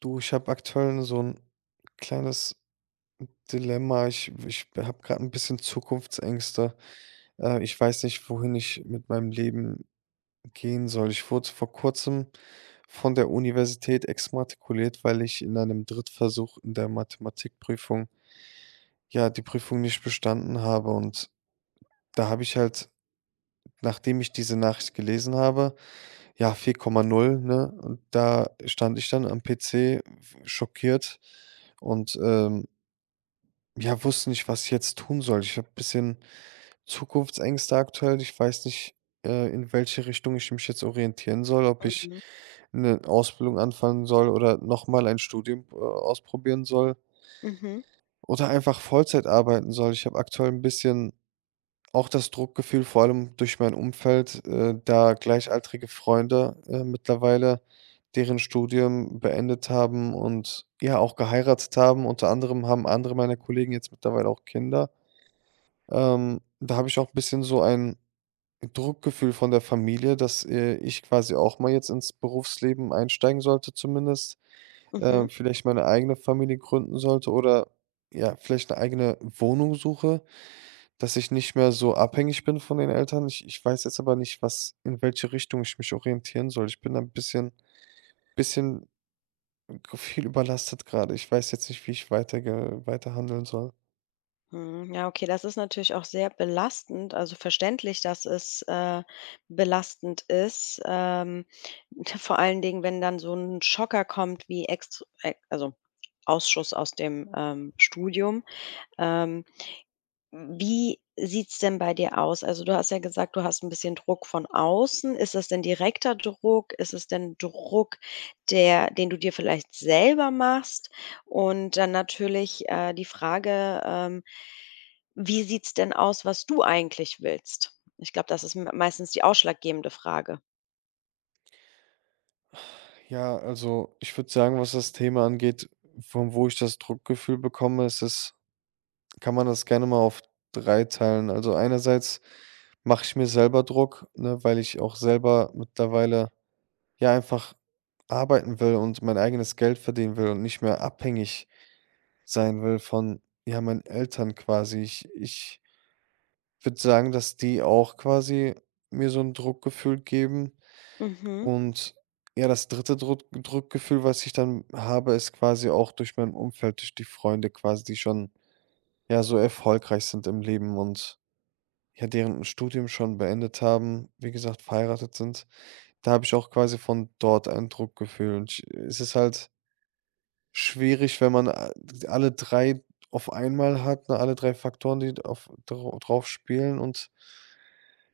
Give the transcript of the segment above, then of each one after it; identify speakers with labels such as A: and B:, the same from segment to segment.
A: Du, ich habe aktuell so ein kleines Dilemma. Ich habe gerade ein bisschen Zukunftsängste. Ich weiß nicht, wohin ich mit meinem Leben gehen soll. Ich wurde vor Kurzem von der Universität exmatrikuliert, weil ich in einem Drittversuch in der Mathematikprüfung, ja, die Prüfung nicht bestanden habe. Und da habe ich halt, nachdem ich diese Nachricht gelesen habe, ja, 4,0, ne? Und da stand ich dann am PC w schockiert und, ja, wusste nicht, was ich jetzt tun soll. Ich habe ein bisschen Zukunftsängste aktuell. Ich weiß nicht, in welche Richtung ich mich jetzt orientieren soll, ob ich
B: Mhm.
A: eine Ausbildung anfangen soll oder noch mal ein Studium, ausprobieren soll
B: Mhm.
A: oder einfach Vollzeit arbeiten soll. Ich habe aktuell ein bisschen auch das Druckgefühl, vor allem durch mein Umfeld, da gleichaltrige Freunde, mittlerweile deren Studium beendet haben und ja auch geheiratet haben. Unter anderem haben andere meiner Kollegen jetzt mittlerweile auch Kinder. Da habe ich auch ein bisschen so ein Druckgefühl von der Familie, dass, ich quasi auch mal jetzt ins Berufsleben einsteigen sollte zumindest,
B: Mhm.
A: vielleicht meine eigene Familie gründen sollte oder, ja, vielleicht eine eigene Wohnung suche, dass ich nicht mehr so abhängig bin von den Eltern. Ich weiß jetzt aber nicht, was in welche Richtung ich mich orientieren soll. Ich bin da 'n bisschen viel überlastet gerade. Ich weiß jetzt nicht, wie ich weiter handeln soll.
B: Mhm. Ja, okay, das ist natürlich auch sehr belastend, also verständlich, dass es, belastend ist. Vor allen Dingen, wenn dann so ein Schocker kommt wie ex e also Ausschuss aus dem, Studium. Ähm Wie sieht's denn bei dir aus? Also, du hast ja gesagt, du hast ein bisschen Druck von außen. Ist das denn direkter Druck? Ist es denn Druck, der den du dir vielleicht selber machst? Und dann natürlich, die Frage, wie sieht's denn aus, was du eigentlich willst? Ich glaube, das ist m meistens die ausschlaggebende Frage.
A: Ja, also ich würde sagen, was das Thema angeht, von wo ich das Druckgefühl bekomme, ist es, kann man das gerne mal auf drei teilen. Also einerseits mache ich mir selber Druck, ne, weil ich auch selber mittlerweile ja einfach arbeiten will und mein eigenes Geld verdienen will und nicht mehr abhängig sein will von ja meinen Eltern quasi. Ich würde sagen, dass die auch quasi mir so ein Druckgefühl geben,
B: Mhm.
A: und ja, das dritte Druckgefühl, was ich dann habe, ist quasi auch durch mein Umfeld, durch die Freunde quasi, die schon, ja, so erfolgreich sind im Leben und ja, deren Studium schon beendet haben, wie gesagt, verheiratet sind. Da habe ich auch quasi von dort ein Druckgefühl. Und ich, es ist halt schwierig, wenn man a alle 3 auf einmal hat, ne, alle 3 Faktoren, die auf drauf spielen, und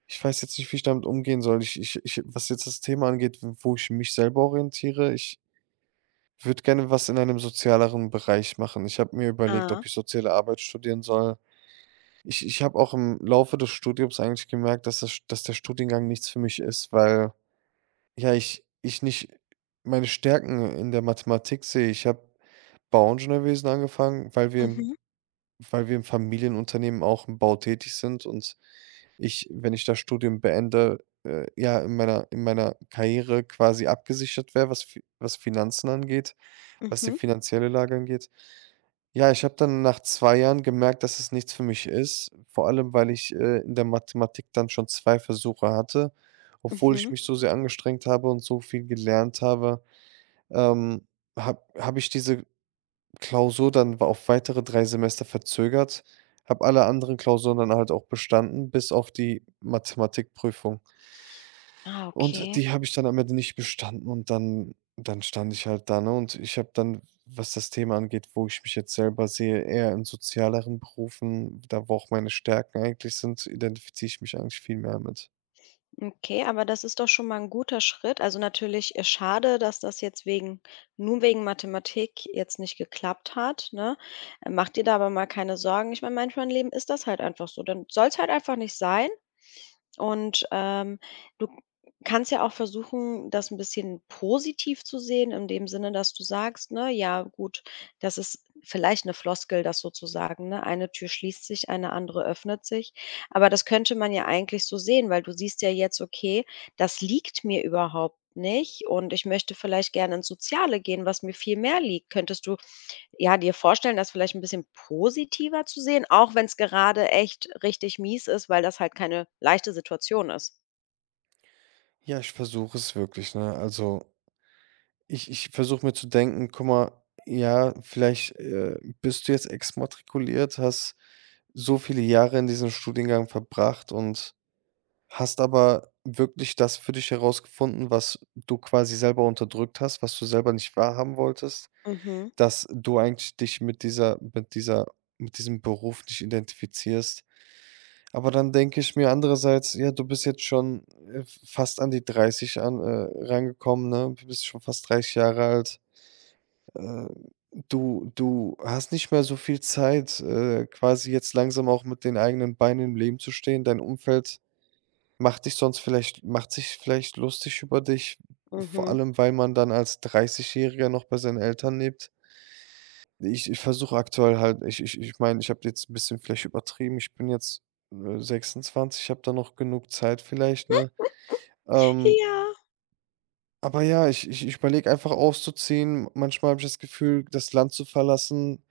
A: ich weiß jetzt nicht, wie ich damit umgehen soll. Ich, was jetzt das Thema angeht, w wo ich mich selber orientiere, ich würde gerne was in einem sozialeren Bereich machen. Ich habe mir überlegt, ob
B: Ah.
A: ich Soziale Arbeit studieren soll. Ich habe auch im Laufe des Studiums eigentlich gemerkt, dass der Studiengang nichts für mich ist, weil, ja, ich nicht meine Stärken in der Mathematik sehe. Ich habe Bauingenieurwesen angefangen,
B: Mhm.
A: weil wir im Familienunternehmen auch im Bau tätig sind und ich, wenn ich das Studium beende, ja, in meiner Karriere quasi abgesichert wäre, was Finanzen angeht, was die
B: Mhm.
A: finanzielle Lage angeht. Ja, ich habe dann nach 2 Jahren gemerkt, dass es nichts für mich ist, vor allem, weil ich, in der Mathematik dann schon 2 Versuche hatte. Obwohl ich
B: Mhm.
A: mich so sehr angestrengt habe und so viel gelernt habe, ähm, habe ich diese Klausur dann auf weitere 3 Semester verzögert, habe alle anderen Klausuren dann halt auch bestanden, bis auf die Mathematikprüfung.
B: Ah,
A: Und
B: okay.
A: die habe ich dann am Ende nicht bestanden, und dann stand ich halt da, ne? Und ich habe dann, was das Thema angeht, wo ich mich jetzt selber sehe, eher in sozialeren Berufen, da wo auch meine Stärken eigentlich sind, identifiziere ich mich eigentlich viel mehr mit.
B: Okay, aber das ist doch schon mal ein guter Schritt. Also, natürlich, schade, dass das jetzt wegen nur wegen Mathematik jetzt nicht geklappt hat, ne? Mach dir da aber mal keine Sorgen. Ich meine, manchmal im Leben ist das halt einfach so. Dann soll es halt einfach nicht sein und, du kannst ja auch versuchen, das ein bisschen positiv zu sehen in dem Sinne, dass du sagst, ne: „Ja gut, das ist vielleicht eine Floskel, das sozusagen, ne, eine Tür schließt sich, eine andere öffnet sich.“ Aber das könnte man ja eigentlich so sehen, weil du siehst ja jetzt: „Okay, das liegt mir überhaupt nicht und ich möchte vielleicht gerne ins Soziale gehen, was mir viel mehr liegt.“ Könntest du ja, dir vorstellen, das vielleicht ein bisschen positiver zu sehen, auch wenn es gerade echt richtig mies ist, weil das halt keine leichte Situation ist.
A: Ja, ich versuche es wirklich, ne? Also, ich versuche mir zu denken: „Guck mal, ja, vielleicht, bist du jetzt exmatrikuliert, hast so viele Jahre in diesem Studiengang verbracht und hast aber wirklich das für dich herausgefunden, was du quasi selber unterdrückt hast, was du selber nicht wahrhaben wolltest,
B: Mhm,
A: dass du eigentlich dich mit dieser mit dieser mit diesem Beruf nicht identifizierst. Aber dann denke ich mir andererseits, ja, du bist jetzt schon, äh, fast an die 30 an rangekommen, ne? Du bist schon fast 30 Jahre alt. Äh, du hast nicht mehr so viel Zeit, quasi jetzt langsam auch mit den eigenen Beinen im Leben zu stehen. Dein Umfeld macht sich vielleicht lustig über dich, vor
B: mhm.
A: allem, weil man dann als Dreißigjähriger noch bei seinen Eltern lebt. Ich versuche aktuell halt, ich meine, ich habe jetzt ein bisschen vielleicht übertrieben. Ich bin jetzt, 26, ich habe da noch genug Zeit vielleicht, ne? Ähm,
B: Ja.
A: aber ja, ich überlege einfach auszuziehen. Manchmal habe ich das Gefühl, das Land zu verlassen,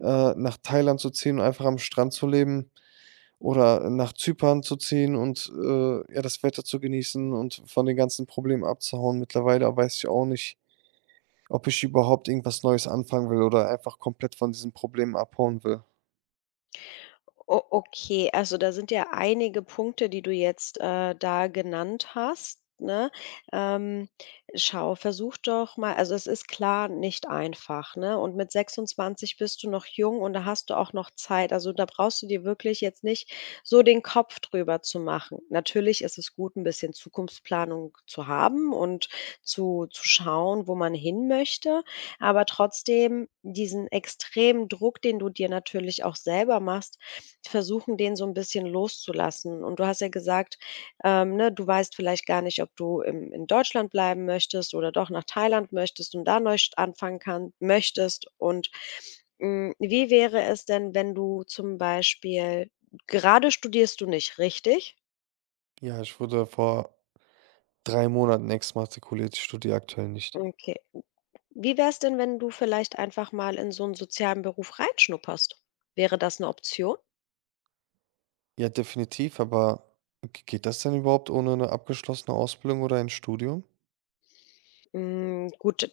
A: nach Thailand zu ziehen und einfach am Strand zu leben. Oder nach Zypern zu ziehen und, ja, das Wetter zu genießen und von den ganzen Problemen abzuhauen. Mittlerweile weiß ich auch nicht, ob ich überhaupt irgendwas Neues anfangen will oder einfach komplett von diesen Problemen abhauen will.
B: O okay, also da sind ja einige Punkte, die du jetzt, da genannt hast, ne? Ähm, schau, versuch doch mal, also es ist klar nicht einfach, ne? Und mit 26 bist du noch jung und da hast du auch noch Zeit. Also, da brauchst du dir wirklich jetzt nicht so den Kopf drüber zu machen. Natürlich ist es gut, ein bisschen Zukunftsplanung zu haben und zu schauen, wo man hin möchte, aber trotzdem diesen extremen Druck, den du dir natürlich auch selber machst, versuchen, den so ein bisschen loszulassen. Und du hast ja gesagt, ne, du weißt vielleicht gar nicht, ob du im in Deutschland bleiben möchtest oder doch nach Thailand möchtest und da neu st anfangen kann möchtest. Und, hm, wie wäre es denn, wenn du zum Beispiel gerade studierst du nicht, richtig?
A: Ja, ich wurde vor 3 Monaten exmatrikuliert. Ich studiere aktuell nicht.
B: Okay. Wie wäre es denn, wenn du vielleicht einfach mal in so einen sozialen Beruf reinschnupperst? Wäre das eine Option?
A: Ja, definitiv, aber g geht das denn überhaupt ohne eine abgeschlossene Ausbildung oder ein Studium?
B: Hm, gut,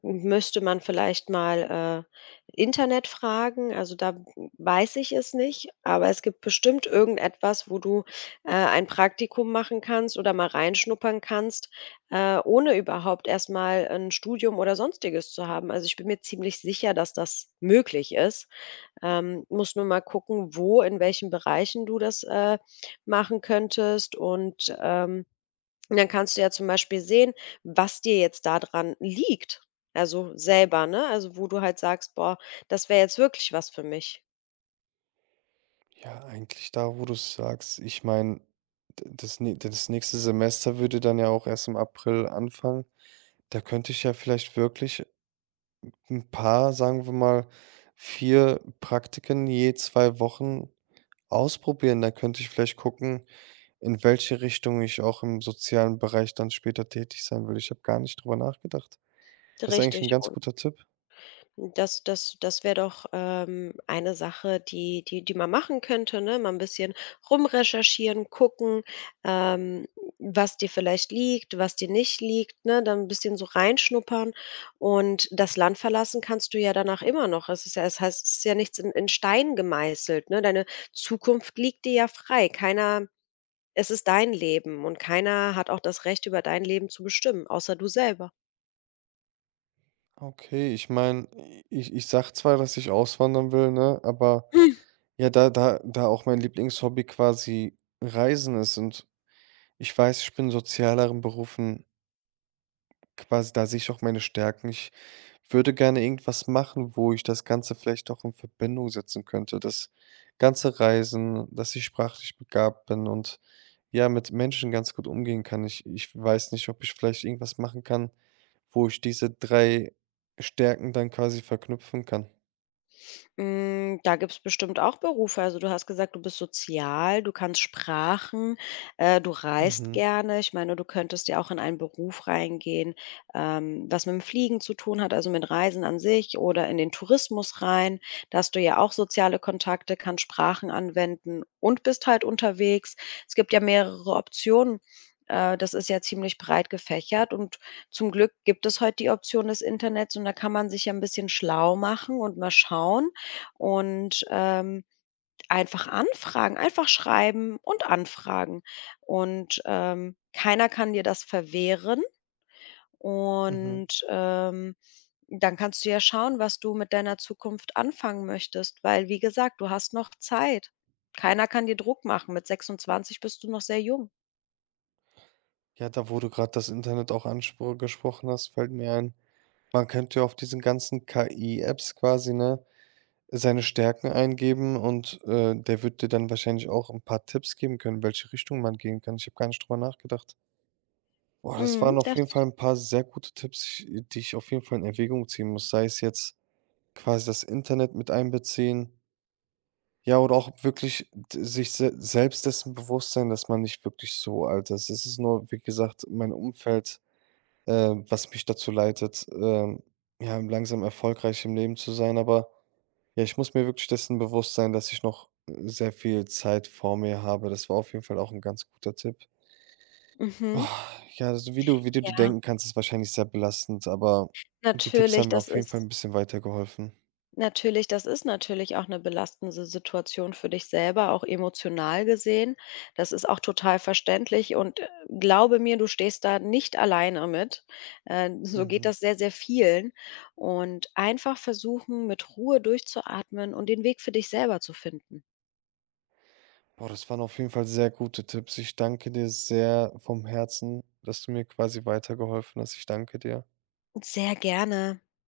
B: müsste man vielleicht mal, Internet fragen. Also, da weiß ich es nicht, aber es gibt bestimmt irgendetwas, wo du, ein Praktikum machen kannst oder mal reinschnuppern kannst, ohne überhaupt erst mal 'n Studium oder Sonstiges zu haben. Also, ich bin mir ziemlich sicher, dass das möglich ist. Musst nur mal gucken, wo, in welchen Bereichen du das, machen könntest und dann kannst du ja zum Beispiel sehen, was dir jetzt da dran liegt. Also selber, ne? Also, wo du halt sagst: „Boah, das wäre jetzt wirklich was für mich.“
A: Ja, eigentlich da, wo du's sagst. Ich meine, das nächste Semester würde dann ja auch erst im April anfangen. Da könnte ich ja vielleicht wirklich ein paar, sagen wir mal, 4 Praktiken je 2 Wochen ausprobieren. Da könnte ich vielleicht gucken, in welche Richtung ich auch im sozialen Bereich dann später tätig sein will. Ich habe gar nicht drüber nachgedacht. Das ist eigentlich ein
B: Richtig.
A: ganz
B: Und
A: guter Tipp.
B: das wäre doch, eine Sache, die die man machen könnte, ne? Mal ein bisschen rumrecherchieren, gucken, ähm, was dir vielleicht liegt, was dir nicht liegt, ne? Dann ein bisschen so reinschnuppern und das Land verlassen kannst du ja danach immer noch. Es ist ja nichts in Stein gemeißelt, ne? Deine Zukunft liegt dir ja frei. Keiner Es ist dein Leben und keiner hat auch das Recht, über dein Leben zu bestimmen, außer du selber.
A: Okay, ich meine, ich sag zwar, dass ich auswandern will, ne, aber ja, da auch mein Lieblingshobby quasi Reisen ist und ich weiß, ich bin in sozialeren Berufen quasi, da sehe ich auch meine Stärken. Ich würde gerne irgendwas machen, wo ich das Ganze vielleicht auch in Verbindung setzen könnte. Das ganze Reisen, dass ich sprachlich begabt bin und ja, mit Menschen ganz gut umgehen kann. Ich weiß nicht, ob ich vielleicht irgendwas machen kann, wo ich diese drei Stärken dann quasi verknüpfen kann.
B: Hm, da gibt's bestimmt auch Berufe. Also, du hast gesagt, du bist sozial, du kannst Sprachen, du reist
A: Mhm,
B: gerne. Ich meine, du könntest ja auch in einen Beruf reingehen, was mit'm Fliegen zu tun hat, also mit Reisen an sich oder in den Tourismus rein. Da hast du ja auch soziale Kontakte, kannst Sprachen anwenden und bist halt unterwegs. Es gibt ja mehrere Optionen. Das ist ja ziemlich breit gefächert und zum Glück gibt es heute die Option des Internets und da kann man sich ja ein bisschen schlau machen und mal schauen, und, einfach anfragen, einfach schreiben und anfragen. Und, keiner kann dir das verwehren
A: mhm.
B: und, dann kannst du ja schauen, was du mit deiner Zukunft anfangen möchtest, weil, wie gesagt, du hast noch Zeit. Keiner kann dir Druck machen. Mit 26 bist du noch sehr jung.
A: Ja, da wo du gerade das Internet auch angesprochen hast, fällt mir ein, man könnte ja auf diesen ganzen KI-Apps quasi, ne, seine Stärken eingeben und, der wird dir dann wahrscheinlich auch ein paar Tipps geben können, welche Richtung man gehen kann. Ich habe gar nicht drüber nachgedacht. Boah, das
B: Mhm,
A: waren auf
B: das
A: jeden Fall ein paar sehr gute Tipps, ich die ich auf jeden Fall in Erwägung ziehen muss, sei es jetzt quasi das Internet mit einbeziehen, ja, oder auch wirklich d sich se selbst dessen bewusst sein, dass man nicht wirklich so alt ist. Es ist nur, wie gesagt, mein Umfeld, äh, was mich dazu leitet, ja, langsam erfolgreich im Leben zu sein, aber ja, ich muss mir wirklich dessen bewusst sein, dass ich noch sehr viel Zeit vor mir habe. Das war auf jeden Fall auch ein ganz guter Tipp.
B: mhm.
A: Ah, ja, also wie du dir
B: Ja,
A: denken kannst, ist wahrscheinlich sehr belastend, aber die Tipps
B: natürlich,
A: haben mir
B: das
A: auf jeden Fall
B: ist
A: ein bisschen weitergeholfen.
B: Natürlich, das ist natürlich auch eine belastende Situation für dich selber, auch emotional gesehen. Das ist auch total verständlich und, glaube mir, du stehst da nicht alleine mit. So geht
A: Mhm.
B: das sehr, sehr vielen. Und einfach versuchen, mit Ruhe durchzuatmen und den Weg für dich selber zu finden.
A: Boah, das waren auf jeden Fall sehr gute Tipps. Ich danke dir sehr vom Herzen, dass du mir quasi weitergeholfen hast. Ich danke dir.
B: Sehr gerne.